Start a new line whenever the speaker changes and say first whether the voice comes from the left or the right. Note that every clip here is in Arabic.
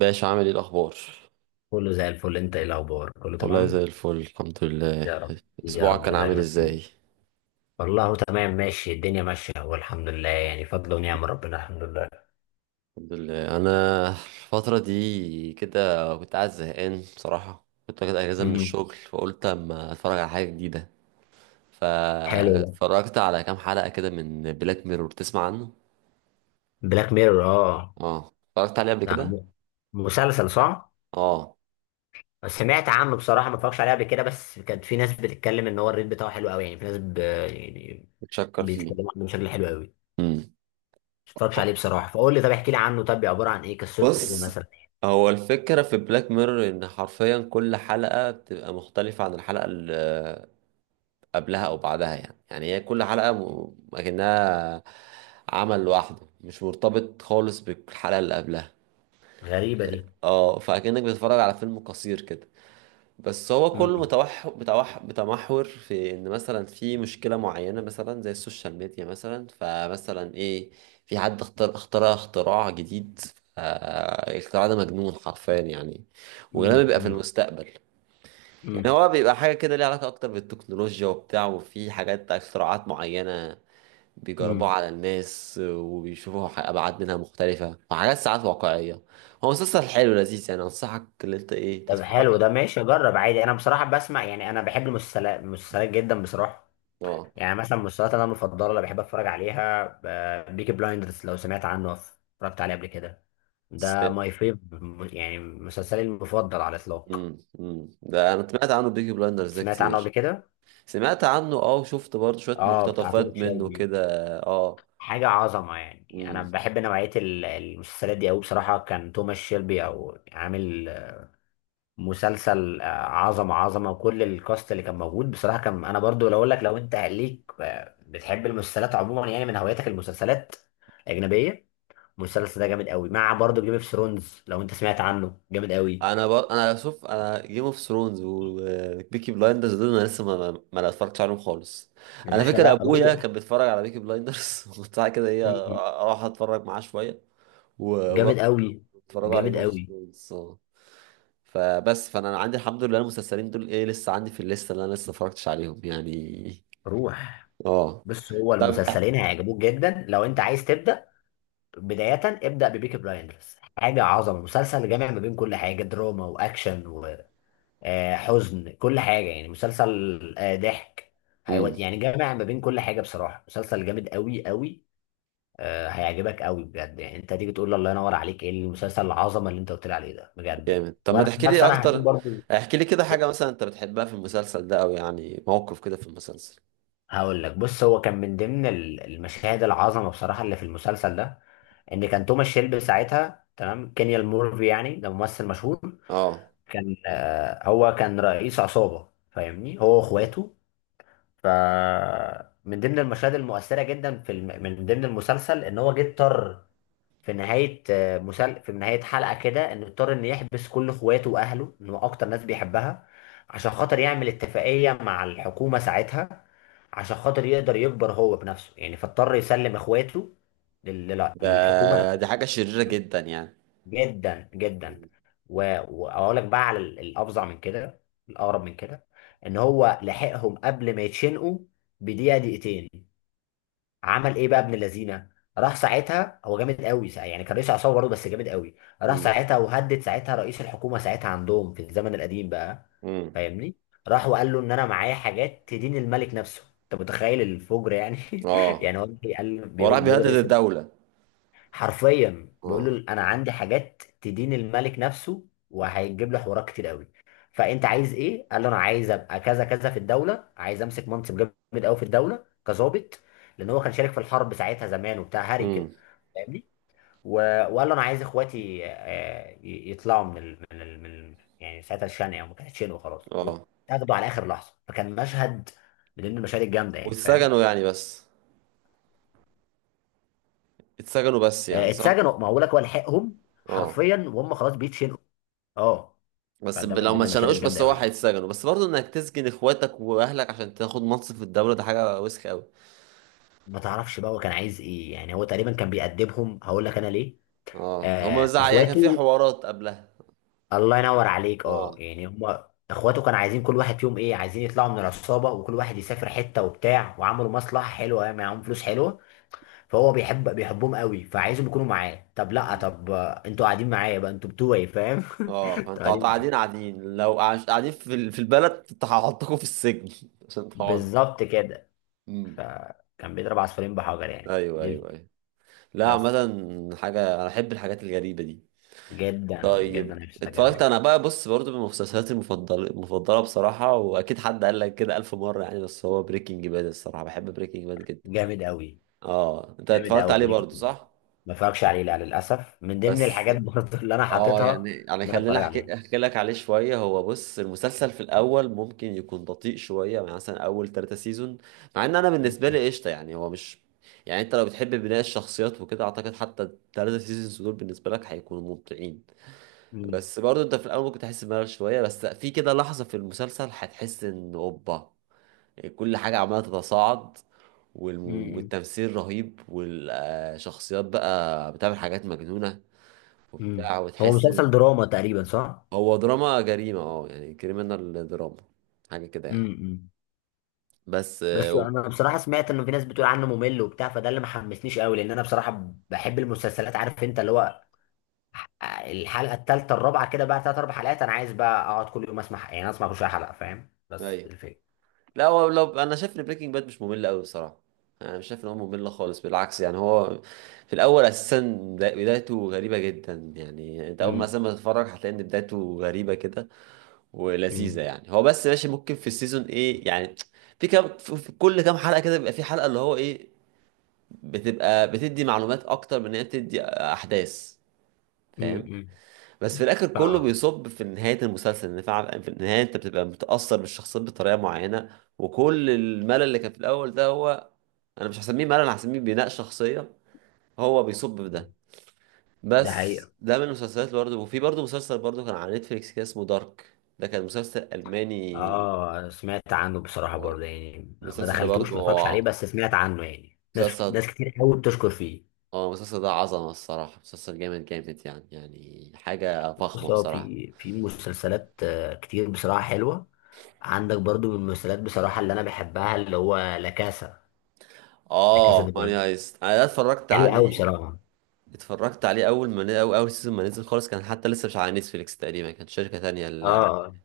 right: باشا، عامل ايه الاخبار؟
left: كله زي الفل، انت ايه الاخبار؟ كله
right: والله زي
left: تمام.
right: الفل، الحمد لله.
left: يا رب. يا
right: اسبوعك
left: رب
right: كان عامل
left: دايما.
right: ازاي؟
left: والله تمام، ماشي، الدنيا ماشيه والحمد لله، يعني فضل ونعم ربنا، الحمد لله.
right: الحمد لله. انا الفتره دي كده كنت قاعد زهقان بصراحه، كنت واخد اجازه من
left: امم.
right: الشغل فقلت اما اتفرج على حاجه جديده.
left: حلو ده.
right: فاتفرجت على كام حلقه كده من بلاك ميرور، تسمع عنه؟
left: بلاك ميرور، اه.
right: اه اتفرجت عليه قبل
left: ده
right: كده.
left: مسلسل صح؟
right: اه
left: سمعت عنه بصراحه، ما اتفرجش عليه قبل كده، بس كانت في ناس بتتكلم ان هو الريت بتاعه حلو قوي، يعني في ناس يعني
right: متشكر فيه.
left: بيتكلموا عنه بشكل حلو قوي. ما
right: امم
left: اتفرجش عليه بصراحه، فقول لي طب احكي لي عنه، طب عباره عن ايه؟ قصته ايه
right: بص،
left: مثلا؟
right: هو الفكرة في بلاك ميرور إن حرفيا كل حلقة بتبقى مختلفة عن الحلقة قبلها او بعدها. يعني هي كل حلقه اكنها عمل لوحده، مش مرتبط خالص بالحلقه اللي قبلها.
left: غريبه دي.
right: اه فاكنك بتتفرج على فيلم قصير كده. بس هو كله
left: امم.
right: متوح متوح متمحور في ان مثلا في مشكله معينه، مثلا زي السوشيال ميديا. مثلا فمثلا ايه، في حد اخترع اختراع جديد. الاختراع ده مجنون حرفيا يعني، وغالبا بيبقى في
left: امم.
right: المستقبل. يعني
left: امم.
right: هو بيبقى حاجة كده ليها علاقة أكتر بالتكنولوجيا وبتاع، وفي حاجات اختراعات معينة بيجربوه
left: امم.
right: على الناس وبيشوفوا ابعاد منها مختلفه وحاجات ساعات واقعيه. هو مسلسل حلو لذيذ يعني، انصحك ان انت ايه
left: طب
right: تتفرج
left: حلو ده، ماشي، جرب عادي. انا بصراحه بسمع، يعني انا بحب المسلسلات جدا بصراحه.
right: عليه. اه.
left: يعني مثلا المسلسلات، انا المفضله اللي بحب اتفرج عليها بيكي بلايندرز، لو سمعت عنه أو اتفرجت عليه قبل كده.
right: س-
left: ده ماي فيف، يعني مسلسلي المفضل على الاطلاق.
right: ده انا سمعت عنه بيكي بلايندرز ده
left: سمعت عنه قبل
right: كتير.
left: كده،
right: سمعت عنه اه، وشفت برضه شويه
left: اه. بتاع
right: مقتطفات
left: توم
right: منه
left: شيلبي،
right: كده. اه
left: حاجه عظمه يعني. انا
right: مم.
left: بحب نوعيه المسلسلات دي قوي بصراحه، كان توماس شيلبي او عامل مسلسل عظمه عظمه، وكل الكاست اللي كان موجود بصراحه. كان انا برضو لو اقول لك، لو انت ليك بتحب المسلسلات عموما يعني، من هواياتك المسلسلات الاجنبيه، المسلسل ده جامد قوي، مع برضو جيم اوف ثرونز لو انت سمعت عنه، جامد قوي.
right: انا شوف، انا جيم اوف ثرونز وبيكي بلايندرز دول انا لسه ما اتفرجتش عليهم خالص.
left: يا
right: انا
left: باشا
right: فاكر
left: لا،
right: ابويا
left: روح.
right: كان بيتفرج على بيكي بلايندرز وبتاع كده ايه،
left: م.
right: اروح اتفرج معاه شويه.
left: جامد قوي.
right: اتفرجوا على
left: جامد
right: جيم اوف
left: قوي.
right: ثرونز اه. فبس فانا عندي الحمد لله المسلسلين دول ايه لسه عندي في الليسته اللي انا لسه ما اتفرجتش عليهم يعني.
left: روح،
right: اه.
left: بص هو
right: طب.
left: المسلسلين هيعجبوك جدا، لو انت عايز تبدا بدايه، ابدا ببيكي بلايندرز. حاجه عظمه، مسلسل جامع ما بين كل حاجه، دراما واكشن، حزن، كل حاجة يعني، مسلسل ضحك،
right: امم.
left: هيود يعني. جامع ما بين كل حاجة بصراحة، مسلسل جامد قوي قوي. هيعجبك قوي بجد، يعني انت تيجي تقول لي الله ينور عليك، ايه المسلسل العظمة اللي انت قلت لي عليه ده، بجد يعني.
right: جامد. طب ما
left: وانا عن
right: تحكي
left: نفسي
right: لي
left: انا هشوف
right: اكتر،
left: برضه.
right: احكي لي كده
left: إيه،
right: حاجه مثلا انت بتحبها في المسلسل ده، او يعني موقف كده في المسلسل.
left: هقول لك، بص، هو كان من ضمن المشاهد العظمة بصراحة اللي في المسلسل ده، ان كان توماس شيلبي ساعتها، تمام، كينيال مورفي يعني، ده ممثل مشهور.
right: اه
left: كان هو كان رئيس عصابة، فاهمني، هو
right: مم.
left: واخواته. فمن ضمن المشاهد المؤثرة جدا من ضمن المسلسل، ان هو جه اضطر في نهاية في نهاية حلقة كده، ان اضطر ان يحبس كل اخواته واهله، ان هو اكتر ناس بيحبها، عشان خاطر يعمل اتفاقية مع الحكومة ساعتها، عشان خاطر يقدر يكبر هو بنفسه يعني. فاضطر يسلم اخواته للحكومة
right: ده
left: نفسها.
right: دي حاجه شريره جدا يعني.
left: جدا جدا. و- واقول لك بقى على الافظع من كده، الاغرب من كده، ان هو لحقهم قبل ما يتشنقوا بدقيقه دقيقتين. عمل ايه بقى ابن اللذينه؟ راح ساعتها، هو جامد قوي، يعني كان رئيس عصابه برضه، بس جامد قوي. راح
right: امم.
left: ساعتها وهدد ساعتها رئيس الحكومه ساعتها، عندهم في الزمن القديم بقى،
right: امم.
left: فاهمني. راح وقال له ان انا معايا حاجات تدين الملك نفسه. انت متخيل الفجر يعني؟
right: اه
left: يعني هو بيقول
right: هو راح
left: بيقول
right: بيهدد
left: بيقول رئيس،
right: الدوله.
left: حرفيا بيقول
right: اه.
left: له انا عندي حاجات تدين الملك نفسه، وهيجيب له حوارات كتير قوي. فانت عايز ايه؟ قال له انا عايز ابقى كذا كذا في الدوله، عايز امسك منصب جامد قوي في الدوله كظابط، لان هو كان شارك في الحرب ساعتها زمان وبتاع هاري كده،
right: امم.
left: فاهمني. و- وقال له انا عايز اخواتي يطلعوا يعني ساعتها الشنقه. وما كانتش شنقه خلاص،
right: اه
left: واتاخدوا على اخر لحظه، فكان مشهد من المشاهد الجامده يعني، فاهم.
right: واتسجنوا يعني بس، اتسجنوا بس يعني صح.
left: اتسجنوا، ما هو لك هو لحقهم
right: اه
left: حرفيا وهم خلاص بيتشنقوا. اه.
right: بس
left: فده من
right: لو ما
left: ضمن المشاهد
right: اتشنقوش بس
left: الجامده
right: هو
left: قوي.
right: هيتسجنوا بس، برضه انك تسجن اخواتك واهلك عشان تاخد منصب في الدولة، ده حاجة وسخ قوي.
left: ما تعرفش بقى هو كان عايز ايه يعني، هو تقريبا كان بيأدبهم، هقول لك انا ليه.
right: اه هما
left: آه،
right: بيزعق يعني، كان في
left: اخواته.
right: حوارات قبلها.
left: الله ينور عليك،
right: اه.
left: اه، يعني هم اخواته كانوا عايزين كل واحد فيهم ايه، عايزين يطلعوا من العصابه، وكل واحد يسافر حته وبتاع، وعملوا مصلحه حلوه معاهم، فلوس حلوه. فهو بيحبهم قوي، فعايزهم يكونوا معاه. طب لا،
right: م.
left: طب انتوا قاعدين معايا بقى، انتوا بتوعي، فاهم.
right: اه
left: انتوا
right: فانتوا
left: قاعدين
right: قاعدين
left: معايا،
right: قاعدين لو قاعدين في البلد، انت هحطكم في السجن عشان تقعدوا.
left: بالظبط كده.
right: م.
left: كان بيضرب عصفورين بحجر يعني،
right: ايوه
left: دي
right: ايوه
left: الفكره.
right: ايوه. لا عامة
left: بس
right: حاجة انا احب الحاجات الغريبة دي.
left: جدا
right: طيب
left: جدا، هيبسطك
right: اتفرجت
left: قوي.
right: انا بقى، بص برضو من مسلسلاتي المفضله بصراحه، واكيد حد قال لك كده الف مره يعني، بس هو بريكنج باد الصراحه بحب بريكنج باد جدا.
left: جامد قوي.
right: اه انت
left: جامد
right: اتفرجت
left: قوي
right: عليه برضه
left: بريكنج باد.
right: صح؟
left: ما اتفرجش عليه لا للاسف، من ضمن
right: بس
left: الحاجات برضه اللي انا
right: اه
left: حاططها
right: يعني
left: ان انا
right: خليني
left: اتفرج عليها.
right: احكي لك عليه شويه. هو بص، المسلسل في الاول ممكن يكون بطيء شويه، يعني مثلا اول ثلاثة سيزون، مع ان انا بالنسبه
left: م-
right: لي قشطه يعني، هو مش يعني. انت لو بتحب بناء الشخصيات وكده اعتقد حتى الثلاثة سيزونز دول بالنسبه لك هيكونوا ممتعين.
left: م-
right: بس برضه انت في الاول ممكن تحس بملل شويه، بس في كده لحظه في المسلسل هتحس ان اوبا، كل حاجة عمالة تتصاعد،
left: م- م-
right: والتمثيل رهيب، والشخصيات بقى بتعمل حاجات مجنونة
left: م.
right: وبتاع،
left: هو
right: وتحس
left: مسلسل دراما تقريبا صح؟
right: هو دراما جريمة اه يعني، كريمنال دراما حاجة كده
left: م-
right: يعني.
left: م.
right: بس
left: بس انا بصراحه سمعت ان في ناس بتقول عنه ممل وبتاع، فده اللي ما حمسنيش قوي. لان انا بصراحه بحب المسلسلات، عارف انت اللي هو الحلقه الثالثه الرابعه كده بقى، ثلاث اربع حلقات، انا عايز بقى اقعد كل يوم اسمع، يعني اسمع كل شويه حلقه، فاهم، بس
right: ايوه
left: الفكره.
right: لا هو لو انا شايف ان بريكنج باد مش ممل قوي بصراحة. انا مش شايف ان هو ممل خالص، بالعكس يعني. هو في الاول اساسا بدايته غريبة جدا يعني. انت اول ما
left: امم.
right: اساسا ما تتفرج هتلاقي ان بدايته غريبة كده ولذيذه
left: امم.
right: يعني. هو بس ماشي، ممكن في السيزون ايه يعني، في كل كام حلقه كده بيبقى في حلقه اللي هو ايه، بتبقى بتدي معلومات اكتر من ان هي بتدي احداث، فاهم؟
left: امم.
right: بس في الاخر كله
left: اه،
right: بيصب في نهايه المسلسل، ان فعلا في النهايه انت بتبقى متاثر بالشخصيات بطريقه معينه، وكل الملل اللي كان في الاول ده هو انا مش هسميه ملل، أنا هسميه بناء شخصيه. هو بيصب في ده.
left: ده
right: بس
left: حقيقي.
right: ده من المسلسلات اللي برضه، وفي برضه مسلسل برضه كان على نتفليكس كده اسمه دارك، ده كان مسلسل الماني.
left: اه، انا سمعت عنه بصراحه برضه يعني، ما
right: المسلسل ده
left: دخلتوش،
right: برضو
left: ما اتفرجش عليه، بس سمعت عنه يعني، ناس
right: مسلسل،
left: ناس كتير قوي بتشكر فيه.
right: اه المسلسل ده عظمة الصراحة، مسلسل جامد جامد يعني، يعني حاجة فخمة
left: بص، هو
right: بصراحة.
left: في مسلسلات كتير بصراحه حلوه. عندك برضه من المسلسلات بصراحه اللي انا بحبها، اللي هو لا كاسا. لا كاسا
right: اه
left: دي
right: ماني
left: بابل،
right: هايست انا ده اتفرجت
left: حلو قوي
right: عليه.
left: بصراحه.
right: اتفرجت عليه اول ما اول سيزون ما نزل خالص، كان حتى لسه مش على نتفليكس تقريبا، كانت شركة تانية
left: اه،
right: اللي عاملة.
left: اه.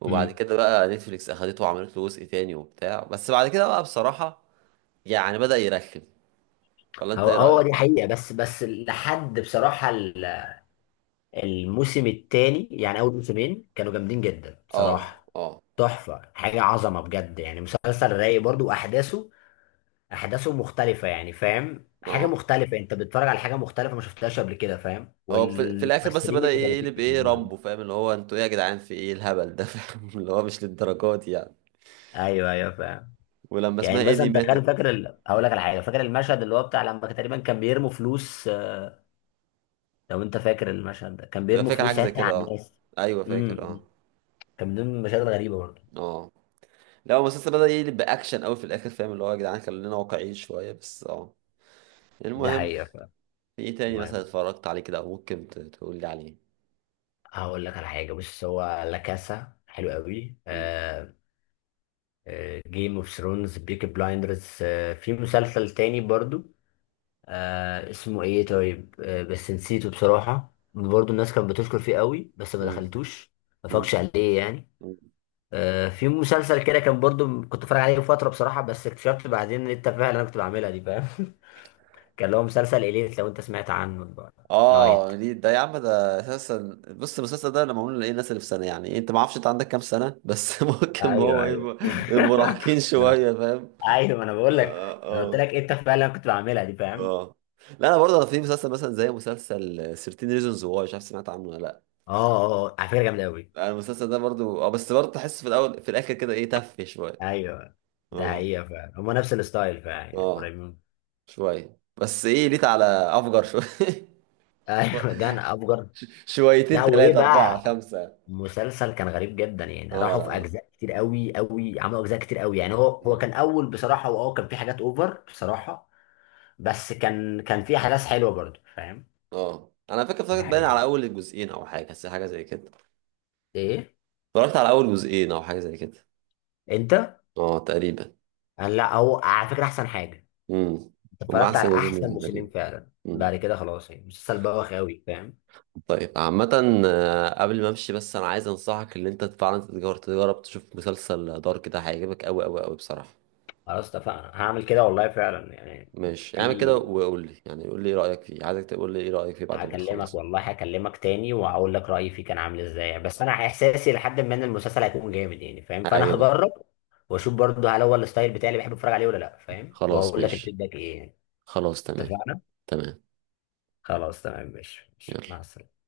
right: وبعد
left: أمم.
right: كده بقى نتفليكس اخدته وعملت له جزء تاني وبتاع، بس بعد كده بقى بصراحة يعني بدأ يرخم، ولا انت
left: هو
right: ايه
left: هو دي
right: رأيك؟
left: حقيقه، بس لحد بصراحه الموسم الثاني، يعني اول موسمين كانوا جامدين جدا
right: اه.
left: بصراحه.
right: اه.
left: تحفه، حاجه عظمه بجد يعني، مسلسل رايق برضه، واحداثه مختلفه، يعني فاهم، حاجه
right: اه
left: مختلفه، انت بتتفرج على حاجه مختلفه ما شفتهاش قبل كده، فاهم،
right: هو في الاخر بس
left: والممثلين
right: بدأ
left: اللي كانوا فيه
right: يقلب ايه
left: جامدين أوي.
right: رامبو، فاهم اللي هو انتوا ايه يا جدعان، في ايه الهبل ده فاهم اللي هو مش للدرجات دي يعني.
left: ايوه ايوه، فاهم.
right: ولما
left: يعني
right: اسمها ايه دي
left: مثلا تخيل،
right: ماتت،
left: فاكر هقول لك على حاجه، فاكر المشهد اللي هو بتاع لما كان تقريبا كان بيرموا فلوس لو انت فاكر المشهد ده، كان
right: تبقى
left: بيرموا
right: فاكر
left: فلوس
right: حاجه زي
left: ساعتها
right: كده
left: على
right: اه.
left: الناس.
right: ايوه
left: امم.
right: فاكر اه.
left: امم. كان من ضمن المشاهد الغريبه برضه.
right: اه لا هو المسلسل بدأ يقلب باكشن قوي في الاخر، فاهم اللي هو يا جدعان خلينا واقعيين شويه بس. اه
left: ده
right: المهم،
left: حقيقه، فاهم.
right: في ايه تاني مثلا
left: المهم،
right: اتفرجت عليه كده، او ممكن تقول لي عليه؟
left: هقول لك على حاجه، بص هو لا كاسا حلو قوي، آه، جيم اوف ثرونز، بيكي بلايندرز. في مسلسل تاني برضو، آه اسمه ايه طيب، آه، بس نسيته بصراحة. برضو الناس كانت بتشكر فيه قوي، بس ما
right: امم.
left: دخلتوش، ما فاقش عليه يعني.
right: امم.
left: آه، في مسلسل كده كان برضو كنت بتفرج عليه فترة بصراحة، بس اكتشفت بعدين ان انت فعلا، انا كنت بعملها دي، فاهم. كان اللي هو مسلسل اليت، لو انت سمعت عنه بقى. لايت،
right: اه دي ده يا عم ده اساسا، بص المسلسل ده لما معمول لايه الناس اللي في سنه يعني. انت ما اعرفش انت عندك كام سنه بس ممكن
left: ايوه
right: هو
left: ايوه.
right: يبقى مراهقين
left: ما انا
right: شويه فاهم.
left: ايوه، ما انا بقول لك،
right: اه.
left: انا قلت
right: اه.
left: لك انت فعلا، أنا كنت بعملها دي، فاهم.
right: اه لا انا برضه في مسلسل مثلا زي مسلسل 13 ريزونز واي، مش عارف سمعت عنه ولا لا.
left: اه اه، على فكرة جامدة قوي.
right: أنا المسلسل ده برضه اه، بس برضه تحس في الاول في الاخر كده ايه تف شويه.
left: ايوه، ده
right: اه.
left: حقيقة فعلا، هما نفس الستايل فعلا يعني،
right: اه.
left: قريبين.
right: شويه بس ايه، ليت على افجر شويه.
left: ايوه، ده انا افجر.
right: شويتين
left: لا، وايه
right: ثلاثه
left: بقى،
right: اربعه خمسه.
left: مسلسل كان غريب جدا يعني،
right: اه.
left: راحوا
right: لا
left: في
right: لا.
left: اجزاء كتير قوي قوي، عملوا اجزاء كتير قوي يعني. هو كان اول بصراحه، واه كان في حاجات اوفر بصراحه، بس كان في احداث حلوه برضه، فاهم.
right: اه انا فاكر
left: دي
right: اتفرجت باين على
left: حقيقة،
right: اول الجزئين او حاجه، بس حاجه زي كده.
left: ايه،
right: اتفرجت على اول جزئين او حاجه زي كده.
left: انت.
right: اه تقريبا.
left: قال لا، هو على فكره احسن حاجه،
right: امم.
left: انت
right: هما
left: اتفرجت
right: احسن
left: على
right: جزئين
left: احسن
right: نزلوا تقريبا.
left: موسمين فعلا،
right: امم.
left: بعد كده خلاص، يعني مسلسل بوخ قوي، فاهم.
right: طيب عامة، قبل ما امشي بس انا عايز انصحك ان انت فعلا تجرب تشوف مسلسل دارك ده، هيعجبك قوي قوي قوي بصراحة.
left: خلاص اتفقنا، هعمل كده والله، فعلا يعني.
right: ماشي اعمل
left: في
right: كده، وقول لي يعني قول لي ايه رأيك فيه، عايزك تقول لي ايه رأيك فيه بعد ما
left: هكلمك
right: تخلص.
left: والله، هكلمك تاني وهقول لك رأيي فيه كان عامل ازاي، بس انا احساسي لحد ما ان المسلسل هيكون جامد يعني، فاهم، فانا
right: هيعجبك.
left: هجرب واشوف برضه هل هو الستايل بتاعي اللي بحب اتفرج عليه ولا لا، فاهم،
right: خلاص
left: وهقول لك
right: ماشي.
left: الفيدباك ايه يعني.
right: خلاص تمام.
left: اتفقنا،
right: تمام.
left: خلاص تمام، ماشي ماشي، مع
right: يلا.
left: السلامة.